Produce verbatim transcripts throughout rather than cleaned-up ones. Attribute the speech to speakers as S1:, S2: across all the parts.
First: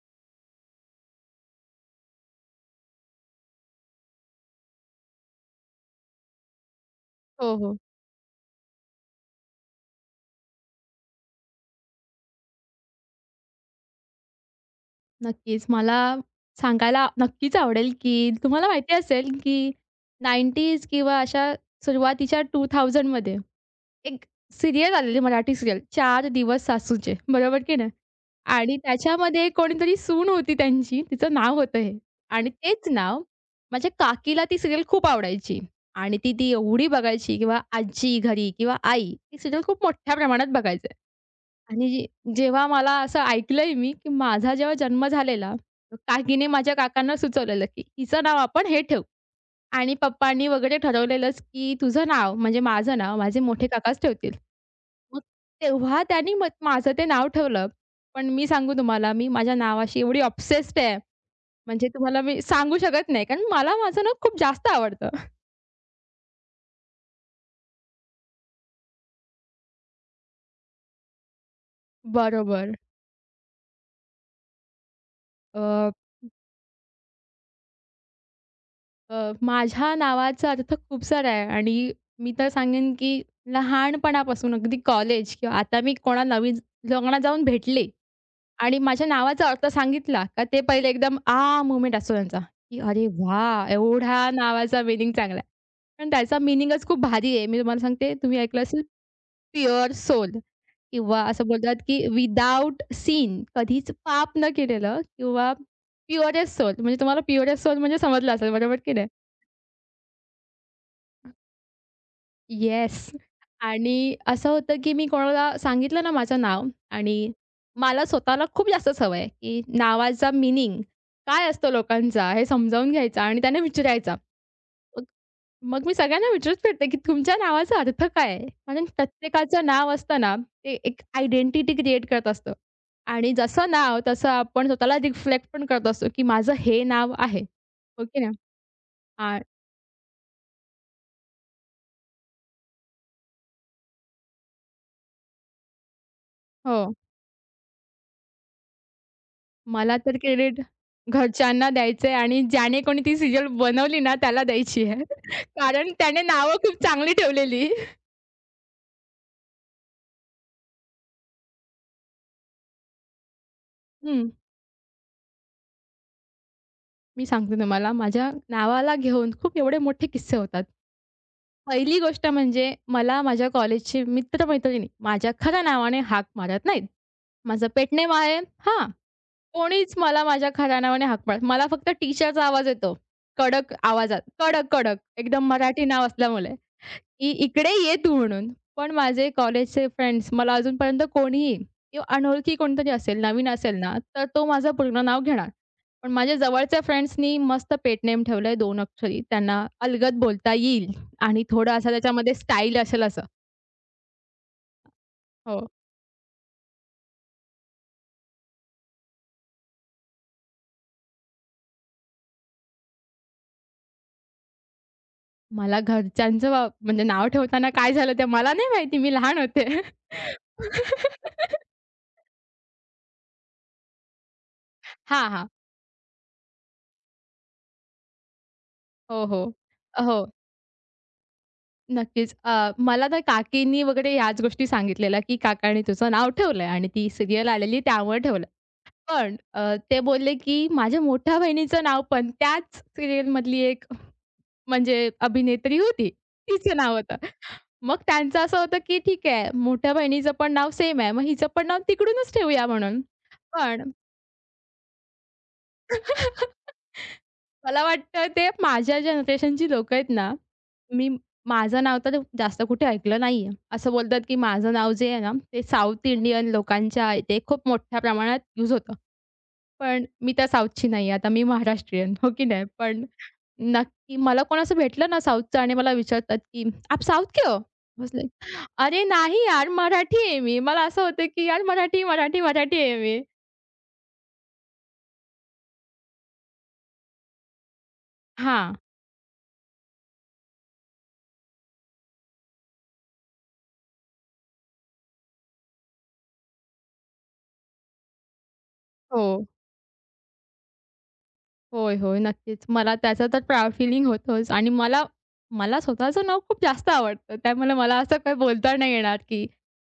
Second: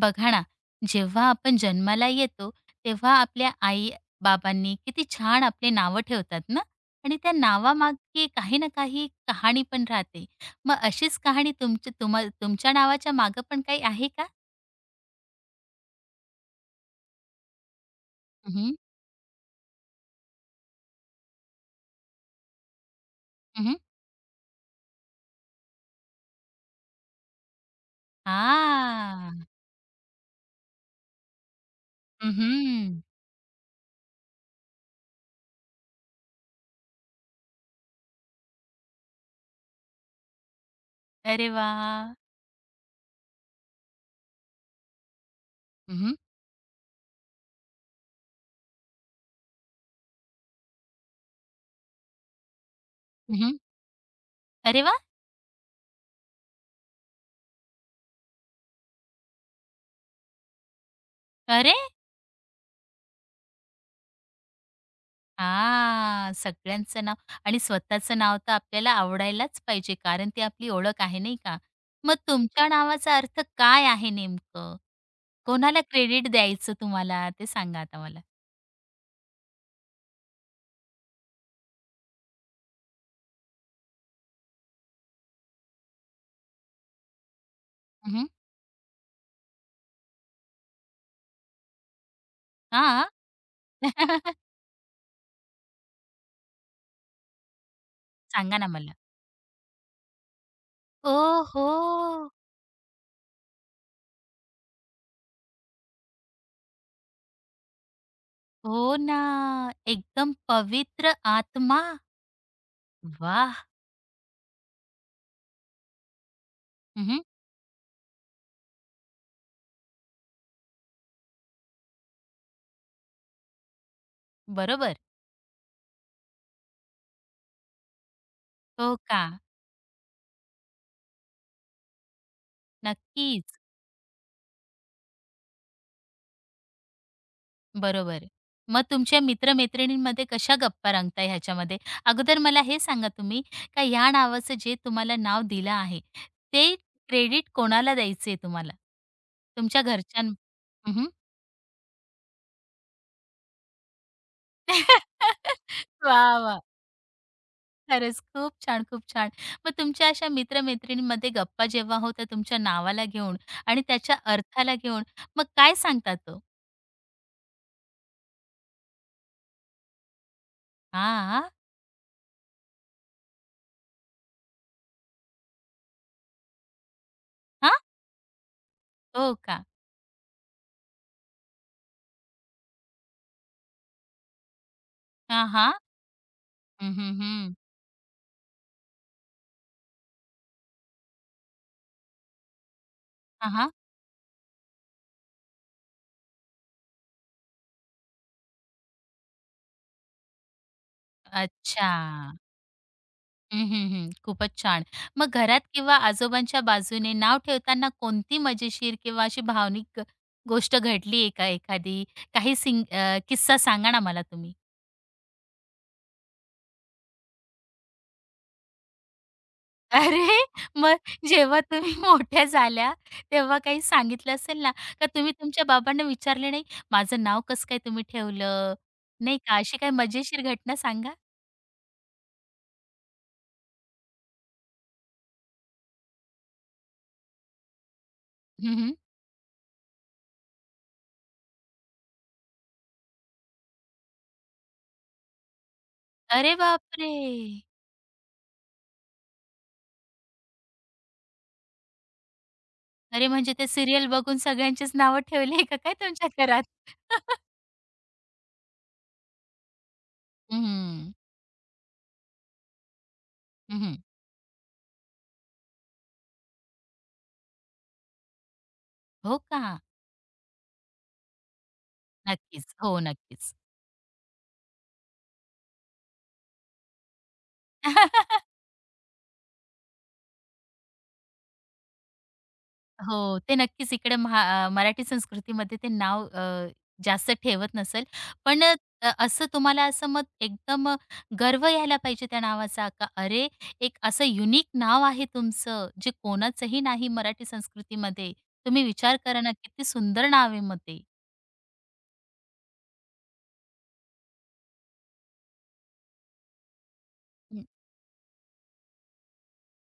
S1: बघा ना, जेव्हा आपण जन्माला येतो, तेव्हा आपल्या आई-बाबांनी किती छान आपले नावं ठेवतात ना आणि त्या
S2: हो, हो.
S1: नावामागे काही ना काही कहाणी पण राहते. मग अशीच कहाणी तुमच्या तुम तुमच्या नावाच्या मागं पण काही आहे का?
S2: नक्कीच. मला सांगायला नक्कीच आवडेल, की
S1: हं,
S2: तुम्हाला
S1: हं.
S2: माहिती असेल, की नाइंटीज किंवा अशा सुरुवातीच्या दोन हजार मध्ये
S1: हं, हं.
S2: एक सीरियल आलेली मराठी सीरियल चार दिवस सासूचे, बरोबर की नाही? आणि त्याच्यामध्ये कोणीतरी सून होती त्यांची, तिचं नाव होतं हे आणि तेच नाव माझ्या काकीला ती सीरियल खूप आवडायची आणि ती ती एवढी बघायची किंवा आजी घरी किंवा आई, ती सीरियल खूप मोठ्या प्रमाणात बघायचे.
S1: अरे वा,
S2: आणि जे जेव्हा मला असं ऐकलंय मी, की माझा जेव्हा जन्म झालेला,
S1: हं, हं.
S2: काकीने माझ्या काकांना सुचवलेलं, की "हिचं नाव आपण हे ठेवू." आणि पप्पांनी वगैरे ठरवलेलंच, की "तुझं नाव म्हणजे माझं नाव माझे मोठे काकाच ठेवतील."
S1: अरे वा,
S2: मग तेव्हा त्यांनी मग माझं ते नाव ठेवलं. पण मी सांगू तुम्हाला, मी माझ्या नावाशी एवढी ऑब्सेस्ड आहे,
S1: अरे!
S2: म्हणजे तुम्हाला मी सांगू शकत नाही, कारण मला माझं नाव खूप जास्त आवडतं.
S1: हां, सगळ्यांचं नाव आणि स्वतःचं नाव तर आपल्याला आवडायलाच पाहिजे, कारण ती आपली ओळख आहे, नाही का? मग तुमच्या
S2: बरोबर.
S1: नावाचा अर्थ काय आहे नेमकं? कोणाला क्रेडिट द्यायचं तुम्हाला ते सांगा आता मला?
S2: अ, माझ्या नावाचा अर्थ खूप सारा आहे आणि मी तर सांगेन, की लहानपणापासून अगदी कॉलेज किंवा आता मी कोणाला नवीन लग्नात जाऊन भेटले
S1: हं, हं.
S2: आणि माझ्या नावाचा अर्थ सांगितला, का ते पहिले एकदम आ मोमेंट असतो त्यांचा, की "अरे वाह! एवढ्या नावाचा मीनिंग चांगला आहे." पण त्याचा मीनिंगच खूप भारी आहे. मी तुम्हाला सांगते, तुम्ही
S1: सांगा
S2: ऐकलं
S1: ना
S2: असेल
S1: मला.
S2: प्युअर सोल किंवा असं बोलतात, की
S1: ओहो!
S2: विदाऊट सिन कधीच पाप न केलेलं किंवा प्युअरेस्ट सोल म्हणजे तुम्हाला प्युअरेस्ट सोल म्हणजे समजलं असेल,
S1: हो
S2: बरोबर की
S1: हो
S2: नाही?
S1: ना. एकदम पवित्र आत्मा.
S2: येस
S1: वाह!
S2: आणि असं होतं, की मी कोणाला सांगितलं ना माझं नाव
S1: हं,
S2: आणि मला स्वतःला खूप जास्त सवय आहे, की नावाचा मीनिंग काय असतो लोकांचा हे समजावून घ्यायचा आणि त्यांना विचारायचा.
S1: बरोबर.
S2: मग मग मी सगळ्यांना विचारत फिरते, की तुमच्या नावाचा अर्थ काय आहे? कारण
S1: हो का?
S2: प्रत्येकाचं नाव असतं ना, ते एक आयडेंटिटी क्रिएट करत असतं आणि
S1: नक्कीच.
S2: जसं नाव तसं आपण स्वतःला रिफ्लेक्ट पण करत असतो, की माझं हे नाव आहे.
S1: बरोबर.
S2: ओके ना?
S1: मग तुमच्या
S2: आ
S1: मित्र-मैत्रिणींमध्ये कशा गप्पा रंगताय ह्याच्यामध्ये? अगोदर मला हे सांगा तुम्ही का ह्या नावाचं जे तुम्हाला नाव दिलं आहे, ते
S2: हो.
S1: क्रेडिट कोणाला द्यायचंय तुम्हाला? तुमच्या
S2: मला तर
S1: घरच्यां
S2: क्रेडिट
S1: हं, हं. वाह!
S2: घरच्यांना द्यायचंय आणि ज्याने कोणी ती सीरियल बनवली ना, त्याला द्यायची आहे. कारण त्याने नावं खूप चांगली ठेवलेली.
S1: खरंच खूप छान, खूप छान. मग तुमच्या अशा मित्र गप्पा जेव्हा होतात तुमच्या नावाला घेऊन आणि त्याच्या
S2: हं,
S1: अर्थाला घेऊन, मग काय सांगतात तो?
S2: मी सांगते तुम्हाला माझ्या नावाला घेऊन खूप एवढे मोठे किस्से होतात.
S1: "हां, हां?
S2: पहिली गोष्ट म्हणजे मला माझ्या कॉलेजचे मित्र-मैत्रिणी माझ्या खऱ्या नावाने हाक मारत नाहीत. माझं पेटनेम आहे हां,
S1: हो का?
S2: कोणीच मला माझ्या खऱ्या नावाने हाक मारत मला फक्त टीचरचा आवाज येतो. कडक आवाजात. कडक, कडक
S1: हां,
S2: एकदम
S1: हां.
S2: मराठी नाव असल्यामुळे.
S1: हं, हं,
S2: की
S1: हं.
S2: "इकडे ये तू" म्हणून. पण माझे कॉलेजचे फ्रेंड्स मला अजूनपर्यंत कोणीही किंवा अनोळखी कोणीतरी असेल, नवीन
S1: हां, हां.
S2: असेल ना, तर तो माझं पूर्ण नाव घेणार. पण माझ्या जवळच्या फ्रेंड्सनी मस्त पेट नेम ठेवलंय दोन अक्षरी. त्यांना अलगद बोलता येईल आणि थोडं
S1: अच्छा."
S2: असं त्याच्यामध्ये स्टाईल असेल असं.
S1: हं, हं, हं. खूपच छान. मग घरात
S2: हो.
S1: किंवा आजोबांच्या बाजूने नाव ठेवताना कोणती मजेशीर किंवा अशी भावनिक गोष्ट घडली आहे का एखादी? काही सिंग अ, किस्सा सांगा ना मला तुम्ही?
S2: मला घरच्यांचं वा म्हणजे नाव ठेवताना काय झालं ते मला नाही माहिती, मी लहान होते.
S1: अरे! मग जेव्हा तुम्ही मोठ्या झाल्या तेव्हा काही सांगितलं असेल ना, का
S2: हां,
S1: तुम्ही
S2: हां.
S1: तुमच्या बाबांना विचारले नाही, "माझं नाव कसं काय तुम्ही ठेवलं?"
S2: हो,
S1: नाही
S2: हो.
S1: का? अशी काही
S2: हो.
S1: मजेशीर घटना सांगा?
S2: नक्कीच. अ, मला तर काकींनी वगैरे ह्याच गोष्टी सांगितलेल्या, की "काकांनी तुझं नाव ठेवलंय आणि ती सीरियल आलेली त्यामुळे ठेवलं."
S1: हं, हं.
S2: पण अ, ते बोलले, की "माझ्या मोठ्या बहिणीचं नाव पण त्याच सीरियलमधली एक म्हणजे अभिनेत्री होती,
S1: अरे
S2: तिचं नाव
S1: बापरे!
S2: होतं." मग त्यांचं असं होतं, की ठीक आहे, मोठ्या बहिणीचं पण नाव सेम आहे, मग हिचं पण नाव तिकडूनच ठेवूया म्हणून.
S1: अरे म्हणजे ते
S2: पण
S1: सीरियल बघून सगळ्यांचीच नावं ठेवली आहे का काय तुमच्या घरात?
S2: मला वाटतं ते माझ्या जनरेशनची लोकं आहेत ना, मी
S1: हं,
S2: माझं नाव तर जास्त कुठे ऐकलं नाहीये. असं
S1: हं,
S2: बोलतात, की माझं नाव जे आहे ना, ते साउथ इंडियन लोकांच्या इथे खूप मोठ्या प्रमाणात यूज होतं.
S1: हो का?
S2: पण मी तर साउथची नाही आहे. आता मी महाराष्ट्रीयन, हो की नाही?
S1: नक्कीच. हो,
S2: पण
S1: नक्कीच.
S2: नक्की मला कोण असं भेटलं ना साउथचं आणि मला विचारतात, की "आप साउथ के हो?" म्हटलं, "अरे नाही यार, मराठी आहे मी." मला असं होतं, की यार मराठी, मराठी, मराठी आहे मी.
S1: हो, ते नक्कीच इकडे महा अ, मराठी संस्कृतीमध्ये ते नाव अ, जास्त ठेवत नसेल. पण
S2: हां.
S1: अ, असं तुम्हाला असं मग एकदम गर्व यायला पाहिजे त्या नावाचा का अरे, एक असं युनिक नाव आहे तुमचं, जे कोणाचंही नाही मराठी संस्कृतीमध्ये. तुम्ही विचार करा
S2: हो.
S1: ना, किती सुंदर नाव आहे मग ते.
S2: होय, होय. नक्कीच. मला त्याचं तर प्राउड फीलिंग होतंच आणि मला मला स्वतःचं नाव खूप जास्त आवडतं. त्यामुळे मला असं काही बोलता नाही येणार, की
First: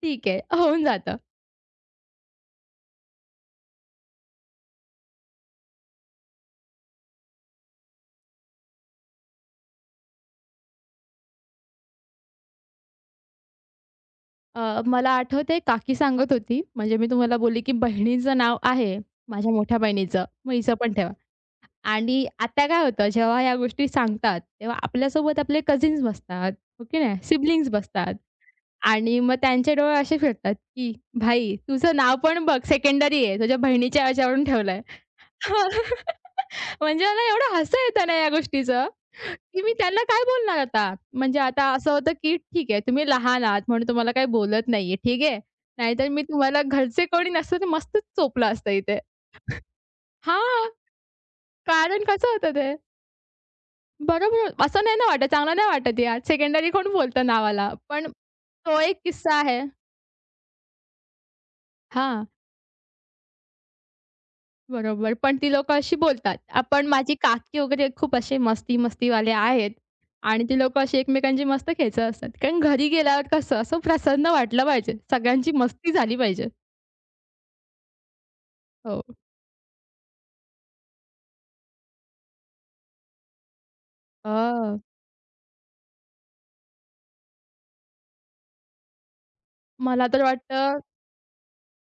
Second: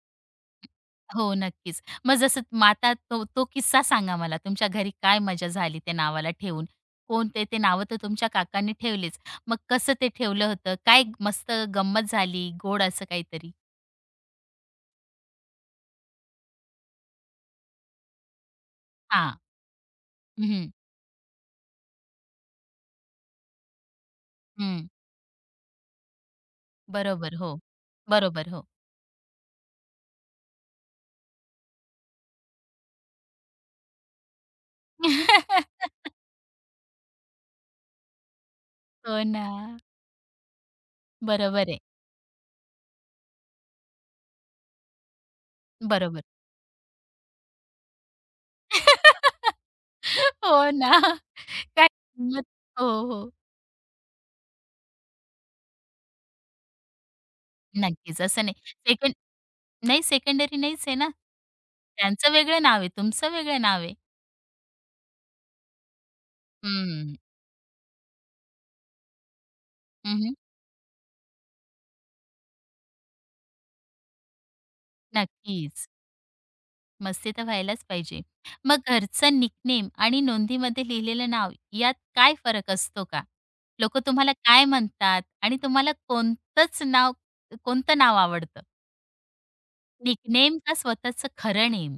S2: ठीक आहे, होऊन जातं.
S1: हो, नक्कीच. मग जसं म आता तो तो किस्सा सांगा मला. तुमच्या घरी काय मजा झाली त्या नावाला ठेवून? कोणते ते नावं तर तुमच्या काकांनी ठेवलेच. मग कसं ते ठेवलं होतं? काय मस्त गंमत झाली, गोड असं काहीतरी?
S2: अ, मला आठवतंय काकी सांगत होती, म्हणजे मी तुम्हाला बोलली, की बहिणीचं नाव आहे,
S1: हां.
S2: माझ्या मोठ्या बहिणीचं, मग
S1: हं,
S2: हिचं पण ठेवा. आणि आता काय होतं, जेव्हा ह्या गोष्टी सांगतात, तेव्हा
S1: हं.
S2: आपल्यासोबत आपले कझिन्स बसतात, हो की
S1: बरोबर. हो.
S2: सिबलिंग्स बसतात
S1: बरोबर. हो.
S2: आणि मग त्यांचे डोळे असे फिरतात, की "भाई, तुझं नाव पण बघ सेकंडरी आहे, तुझ्या बहिणीच्या ह्याच्यावरून ठेवलंय." हां. म्हणजे मला एवढं हसू येतं ना या गोष्टीचं,
S1: हो ना.
S2: की मी त्यांना काय बोलणार आता? म्हणजे आता
S1: बरोबर आहे.
S2: असं होतं, की ठीक आहे तुम्ही लहान आहात म्हणून तुम्हाला काही बोलत नाहीये, ठीक आहे. नाहीतर मी
S1: बरोबर.
S2: तुम्हाला घरचे कोणी नसतं तर मस्तच चोपलं असतं इथे. हां,
S1: हो ना. काय
S2: कारण कसं
S1: गंमत
S2: होतं ते?
S1: हो, हो.
S2: बरोबर असं नाही ना वाटत, चांगलं नाही वाटत यार. सेकंडरी कोण बोलतं नावाला? पण
S1: नक्कीच. असं नाही.
S2: तो एक
S1: सेकंड
S2: किस्सा आहे.
S1: नाही सेकंडरी नाहीच आहे ना.
S2: हां.
S1: त्यांचं वेगळं नाव आहे, तुमचं वेगळं नाव आहे.
S2: बरोबर. पण ती लोकं अशी बोलतात. आपण माझी
S1: हं,
S2: काकी वगैरे खूप असे मस्ती-मस्तीवाले आहेत
S1: हं, हं.
S2: आणि ती लोकं अशी एकमेकांची मस्त खेचत असतात. कारण घरी गेल्यावर कसं असं प्रसन्न वाटलं पाहिजे. सगळ्यांची
S1: नक्कीच.
S2: मस्ती झाली पाहिजे.
S1: मस्ती तर व्हायलाच पाहिजे. मग
S2: हो.
S1: घरचं निकनेम आणि नोंदीमध्ये लिहिलेलं नाव यात काय फरक असतो का? लोकं तुम्हाला काय
S2: हां.
S1: म्हणतात आणि तुम्हाला कोणतंच नाव कोणतं नाव आवडतं?
S2: मला तर
S1: निकनेम का
S2: वाटतं
S1: स्वतःचं खरं नेम?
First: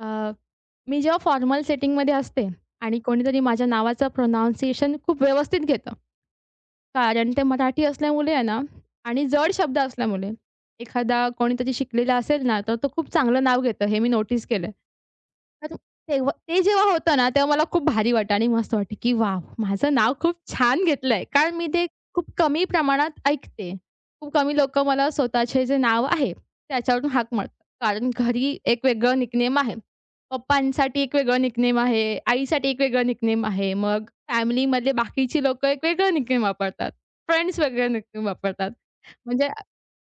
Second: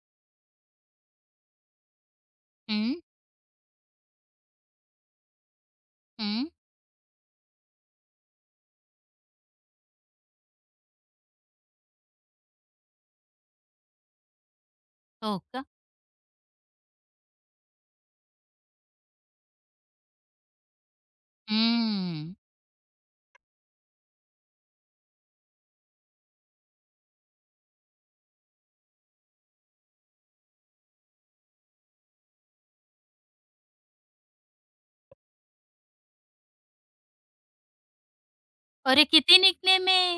S2: अ, मी जेव्हा फॉर्मल सेटिंगमध्ये असते
S1: हं,
S2: आणि कोणीतरी माझ्या नावाचं प्रोनाउन्सिएशन खूप व्यवस्थित घेतं.
S1: हं.
S2: कारण ते मराठी असल्यामुळे आहे ना आणि जड शब्द असल्यामुळे एखादा कोणीतरी शिकलेला असेल ना, तर तो खूप चांगलं नाव घेतं. हे मी नोटीस केलं.
S1: हो का?
S2: तर तेव्हा ते जेव्हा होतं ना, तेव्हा मला खूप भारी वाटलं आणि मस्त वाटलं, की वाव, माझं नाव खूप छान घेतलंय." कारण मी ते खूप
S1: हं.
S2: कमी प्रमाणात ऐकते. खूप कमी लोकं मला स्वतःचे जे नाव आहे, त्याच्यावरून हाक मारतात. कारण घरी एक वेगळं निकनेम आहे. पप्पांसाठी एक वेगळं निकनेम आहे, आईसाठी एक वेगळं निकनेम आहे. मग फॅमिलीमधले बाकीची लोकं एक वेगळं निकनेम वापरतात. फ्रेंड्स वेगळं निकनेम वापरतात.
S1: अरे किती
S2: म्हणजे
S1: निकनेम आहे.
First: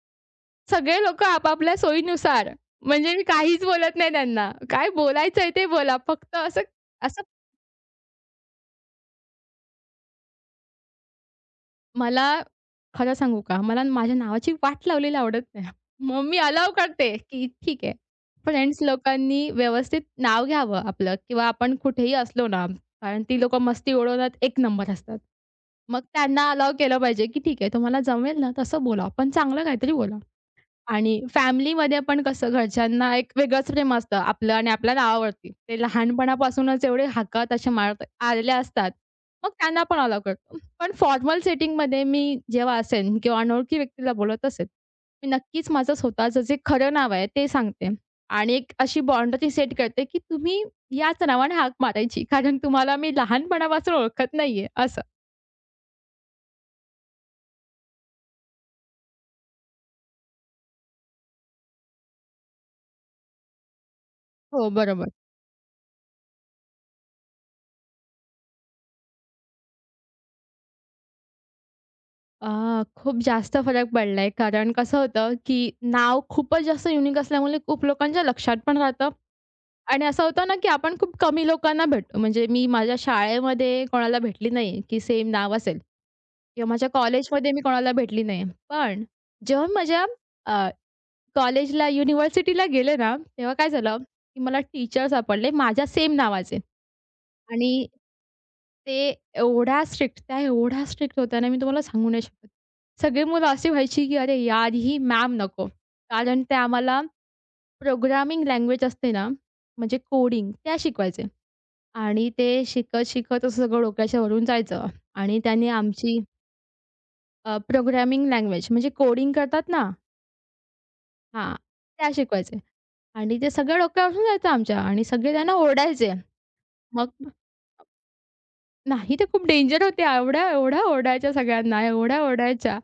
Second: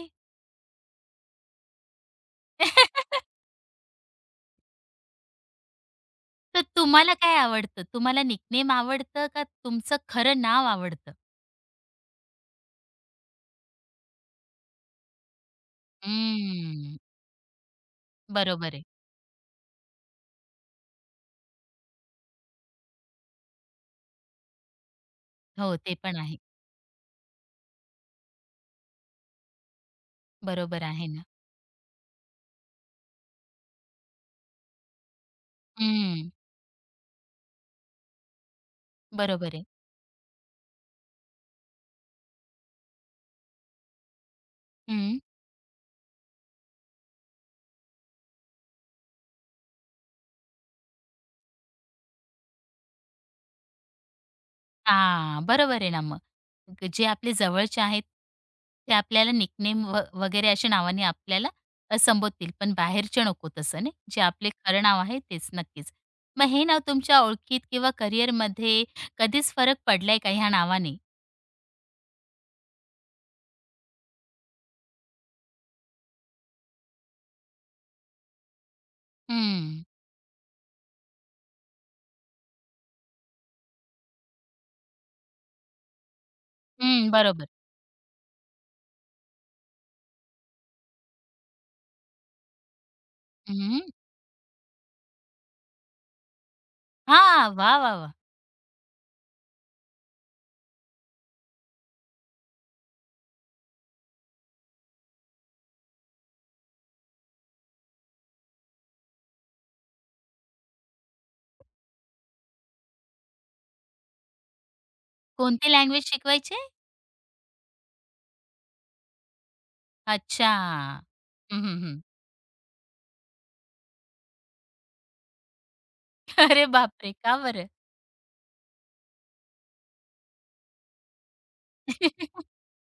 S2: सगळे लोकं आपापल्या सोयीनुसार. म्हणजे मी काहीच बोलत नाही त्यांना. काय बोलायचंय ते बोला. फक्त असं
S1: तर तुम्हाला
S2: असं
S1: काय आवडतं? तुम्हाला निकनेम आवडतं का तुमचं खरं नाव आवडतं?
S2: मला खरं सांगू का? मला माझ्या नावाची वाट लावलेली आवडत नाही. मग मी अलाउ
S1: हम्म.
S2: करते, की ठीक आहे.
S1: बरोबर
S2: फ्रेंड्स
S1: आहे.
S2: लोकांनी व्यवस्थित नाव घ्यावं आपलं किंवा आपण कुठेही असलो ना, कारण ती लोकं मस्ती उडवण्यात एक नंबर असतात.
S1: हो, ते
S2: मग
S1: पण आहे.
S2: त्यांना अलाउ केलं पाहिजे, की ठीक आहे तुम्हाला जमेल ना तसं बोला, पण चांगलं काहीतरी बोला.
S1: बरोबर आहे
S2: आणि
S1: ना.
S2: फॅमिलीमध्ये पण कसं घरच्यांना एक वेगळंच प्रेम असतं आपलं आणि आपल्या नावावरती. ते
S1: हं.
S2: लहानपणापासूनच एवढे हाका तशा मारत आलेले असतात. मग
S1: बरोबर आहे.
S2: त्यांना पण अलाऊ करतो. पण फॉर्मल सेटिंगमध्ये मी जेव्हा असेन किंवा अनोळखी व्यक्तीला बोलत असेल,
S1: हं.
S2: मी नक्कीच माझं स्वतःचं जे खरं नाव आहे ते सांगते आणि एक अशी बाउंडरी सेट करते, की तुम्ही याच नावाने हाक मारायची. कारण तुम्हाला मी लहानपणापासून ओळखत नाहीये असं.
S1: हां, बरोबर आहे ना मग. ग- जे आपले जवळचे आहेत, ते आपल्याला निकनेम व वगैरे अशा नावाने आपल्याला अ, संबोधतील, पण बाहेरचे नको तसं नाही. जे आपले
S2: हो,
S1: खरं नाव
S2: बरोबर.
S1: आहे तेच, नक्कीच. मग हे नाव तुमच्या ओळखीत किंवा करिअरमध्ये कधीच फरक पडलाय का ह्या नावाने?
S2: अ, खूप जास्त फरक पडलाय. कारण कसं होतं, की नाव खूपच जास्त युनिक असल्यामुळे खूप लोकांच्या लक्षात पण राहतं
S1: हं.
S2: आणि असं होतं ना, की आपण खूप कमी लोकांना भेटतो. म्हणजे मी माझ्या शाळेमध्ये कोणाला भेटली नाही, की सेम नाव असेल किंवा माझ्या
S1: हं, बरोबर.
S2: कॉलेजमध्ये मी कोणाला भेटली नाही. पण जेव्हा माझ्या कॉलेजला, युनिव्हर्सिटीला गेले ना, तेव्हा काय
S1: हं.
S2: झालं, की मला टीचर सापडले माझ्या सेम नावाचे.
S1: हां. वा,
S2: आणि
S1: वा, वाह!
S2: ते एवढ्या स्ट्रिक्ट त्या एवढ्या स्ट्रिक्ट होत्या ना, मी तुम्हाला सांगू नाही शकत. सगळी मुलं अशी व्हायची, की "अरे यार, ही मॅम नको." कारण ते आम्हाला प्रोग्रामिंग लँग्वेज असते ना, म्हणजे कोडिंग त्या शिकवायचे. आणि ते शिकत, शिकत असं सगळं डोक्याच्या वरून जायचं. आणि त्याने
S1: कोणती लँग्वेज
S2: आमची
S1: शिकवायचे?
S2: प्रोग्रामिंग लँग्वेज म्हणजे कोडिंग करतात ना
S1: अच्छा.
S2: हां,
S1: हं, हं, हं.
S2: त्या शिकवायचे. आणि ते सगळ्या डोक्यावरून जायचं आमच्या आणि सगळे त्यांना ओरडायचे.
S1: अरे
S2: मग
S1: बापरे! का बरं?
S2: नाही ते खूप डेंजर होत्या. एवढ्या, एवढ्या ओरडायच्या सगळ्यांना, एवढ्या ओरडायच्या,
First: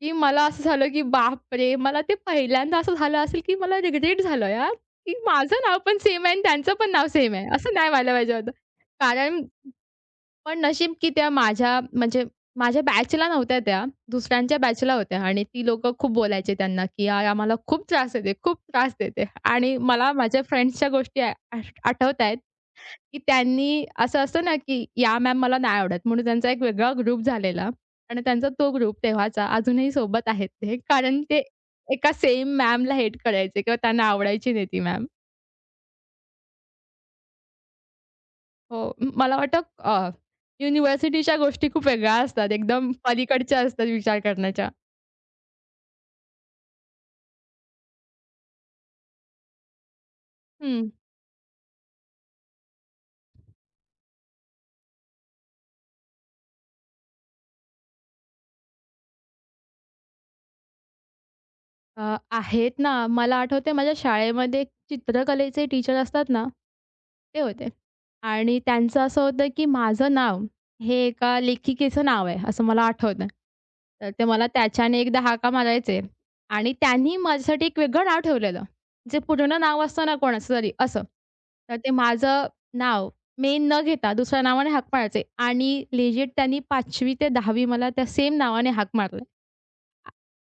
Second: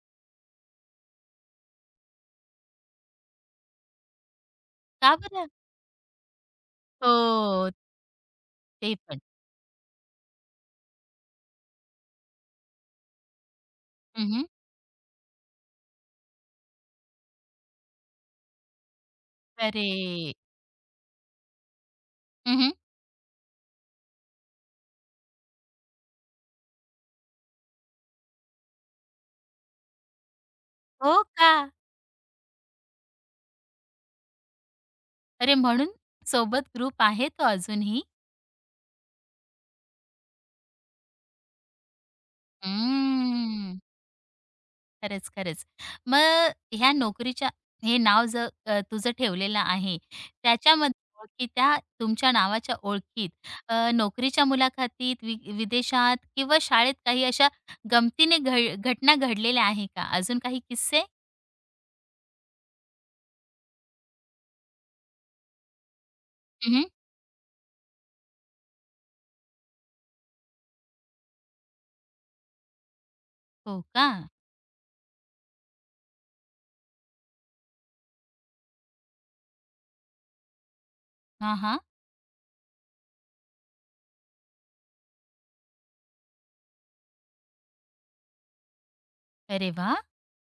S2: की मला असं झालं, की बापरे! मला ते पहिल्यांदा असं झालं असेल, की मला रिग्रेट झालं यार, की
S1: का बरं?
S2: माझं नाव पण सेम आहे आणि त्यांचं पण नाव सेम आहे.
S1: हो,
S2: असं नाही व्हायला पाहिजे होतं.
S1: ते पण.
S2: कारण पण नशीब की त्या माझ्या म्हणजे माझ्या बॅचला नव्हत्या त्या,
S1: हं,
S2: दुसऱ्यांच्या बॅचला होत्या आणि ती लोकं खूप बोलायचे त्यांना, की "यार आम्हाला खूप त्रास देते, खूप त्रास देते." आणि
S1: अरे!
S2: मला माझ्या फ्रेंड्सच्या गोष्टी आ आठवतायेत,
S1: हं,
S2: की त्यांनी असं असतं ना, की "या मॅम मला नाही आवडत." म्हणून त्यांचा एक वेगळा ग्रुप झालेला आणि त्यांचा तो ग्रुप तेव्हाचा अजूनही सोबत आहेत ते. कारण
S1: हो
S2: ते
S1: का?
S2: एका सेम मॅमला हेट करायचे किंवा त्यांना आवडायची नाही ती मॅम.
S1: अरे म्हणून सोबत ग्रुप आहे तो अजूनही?
S2: हो. म मला वाटतं अ, युनिव्हर्सिटीच्या गोष्टी खूप वेगळ्या असतात. एकदम पलीकडच्या
S1: हम्म.
S2: असतात विचार करण्याच्या.
S1: खरंच, खरंच. मग ह्या नोकरीच्या हे नाव ज अ, तुझं ठेवलेलं आहे,
S2: हं.
S1: त्याच्यामध्ये ओळखी त्या तुमच्या नावाच्या ओळखीत अ, नोकरीच्या मुलाखतीत, वि विदेशात किंवा शाळेत काही अशा गमतीने घड घटना घडलेल्या आहे का? अजून काही किस्से?
S2: अ, आहेत ना. मला आठवतंय माझ्या शाळेमध्ये एक चित्रकलेचे टीचर असतात ना,
S1: हं, हं.
S2: ते होते. आणि त्यांचं असं होतं, की माझं नाव हे एका लेखिकेचं नाव आहे, असं मला आठवतं.
S1: हो का?
S2: तर ते मला त्याच्याने एकदा हाका मारायचे आणि त्यांनी माझ्यासाठी एक वेगळं नाव ठेवलेलं. जे पूर्ण नाव असतं ना कोणाचं तरी असं.
S1: हां,
S2: तर
S1: हां.
S2: ते माझं नाव मेन न घेता दुसऱ्या नावाने हाक मारायचे आणि लेजिट त्यांनी पाचवी ते दहावी मला त्या सेम नावाने हाक मारले.
S1: अरे वाह!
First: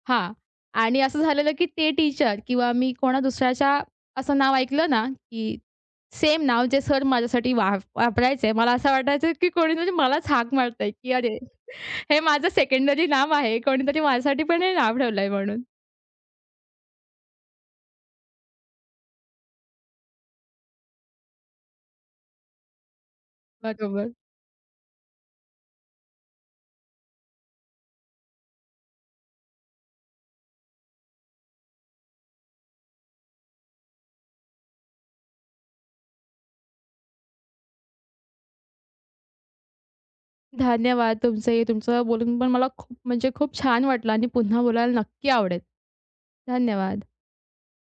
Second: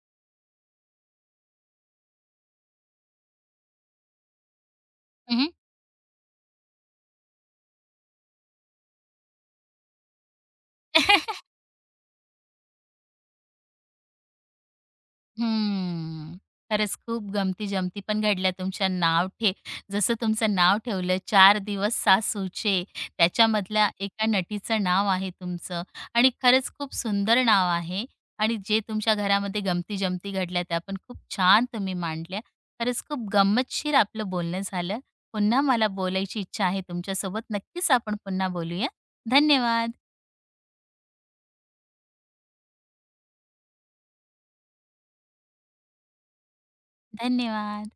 S2: हां. आणि असं झालेलं, की ते टीचर किंवा मी कोणा दुसऱ्याच्या असं नाव ऐकलं ना,
S1: हं, हं.
S2: की सेम नाव जे सर माझ्यासाठी वाप वापरायचे, मला असं वाटायचं, की कोणी म्हणजे मलाच हाक मारतंय, की "अरे, हे माझं सेकंडरी नाव आहे. कोणीतरी माझ्यासाठी पण हे नाव ठेवलंय" म्हणून.
S1: हम्म. खरंच खूप गमती-जमती पण घडल्या तुमच्या नाव ठे जसं तुमचं नाव ठेवलं चार दिवस सासूचे, त्याच्यामधल्या
S2: बरोबर.
S1: एका नटीचं नाव आहे तुमचं आणि खरंच खूप सुंदर नाव आहे आणि जे तुमच्या घरामध्ये गमती-जमती घडल्या त्या पण खूप छान तुम्ही मांडल्या. खरंच खूप गंमतशीर आपलं बोलणं झालं. पुन्हा मला बोलायची इच्छा आहे तुमच्यासोबत. नक्कीच आपण पुन्हा बोलूया. धन्यवाद.
S2: धन्यवाद तुमचे. तुमचं बोलून पण मला खूप म्हणजे खूप छान वाटलं आणि पुन्हा बोलायला नक्की आवडेल. धन्यवाद.
S1: धन्यवाद.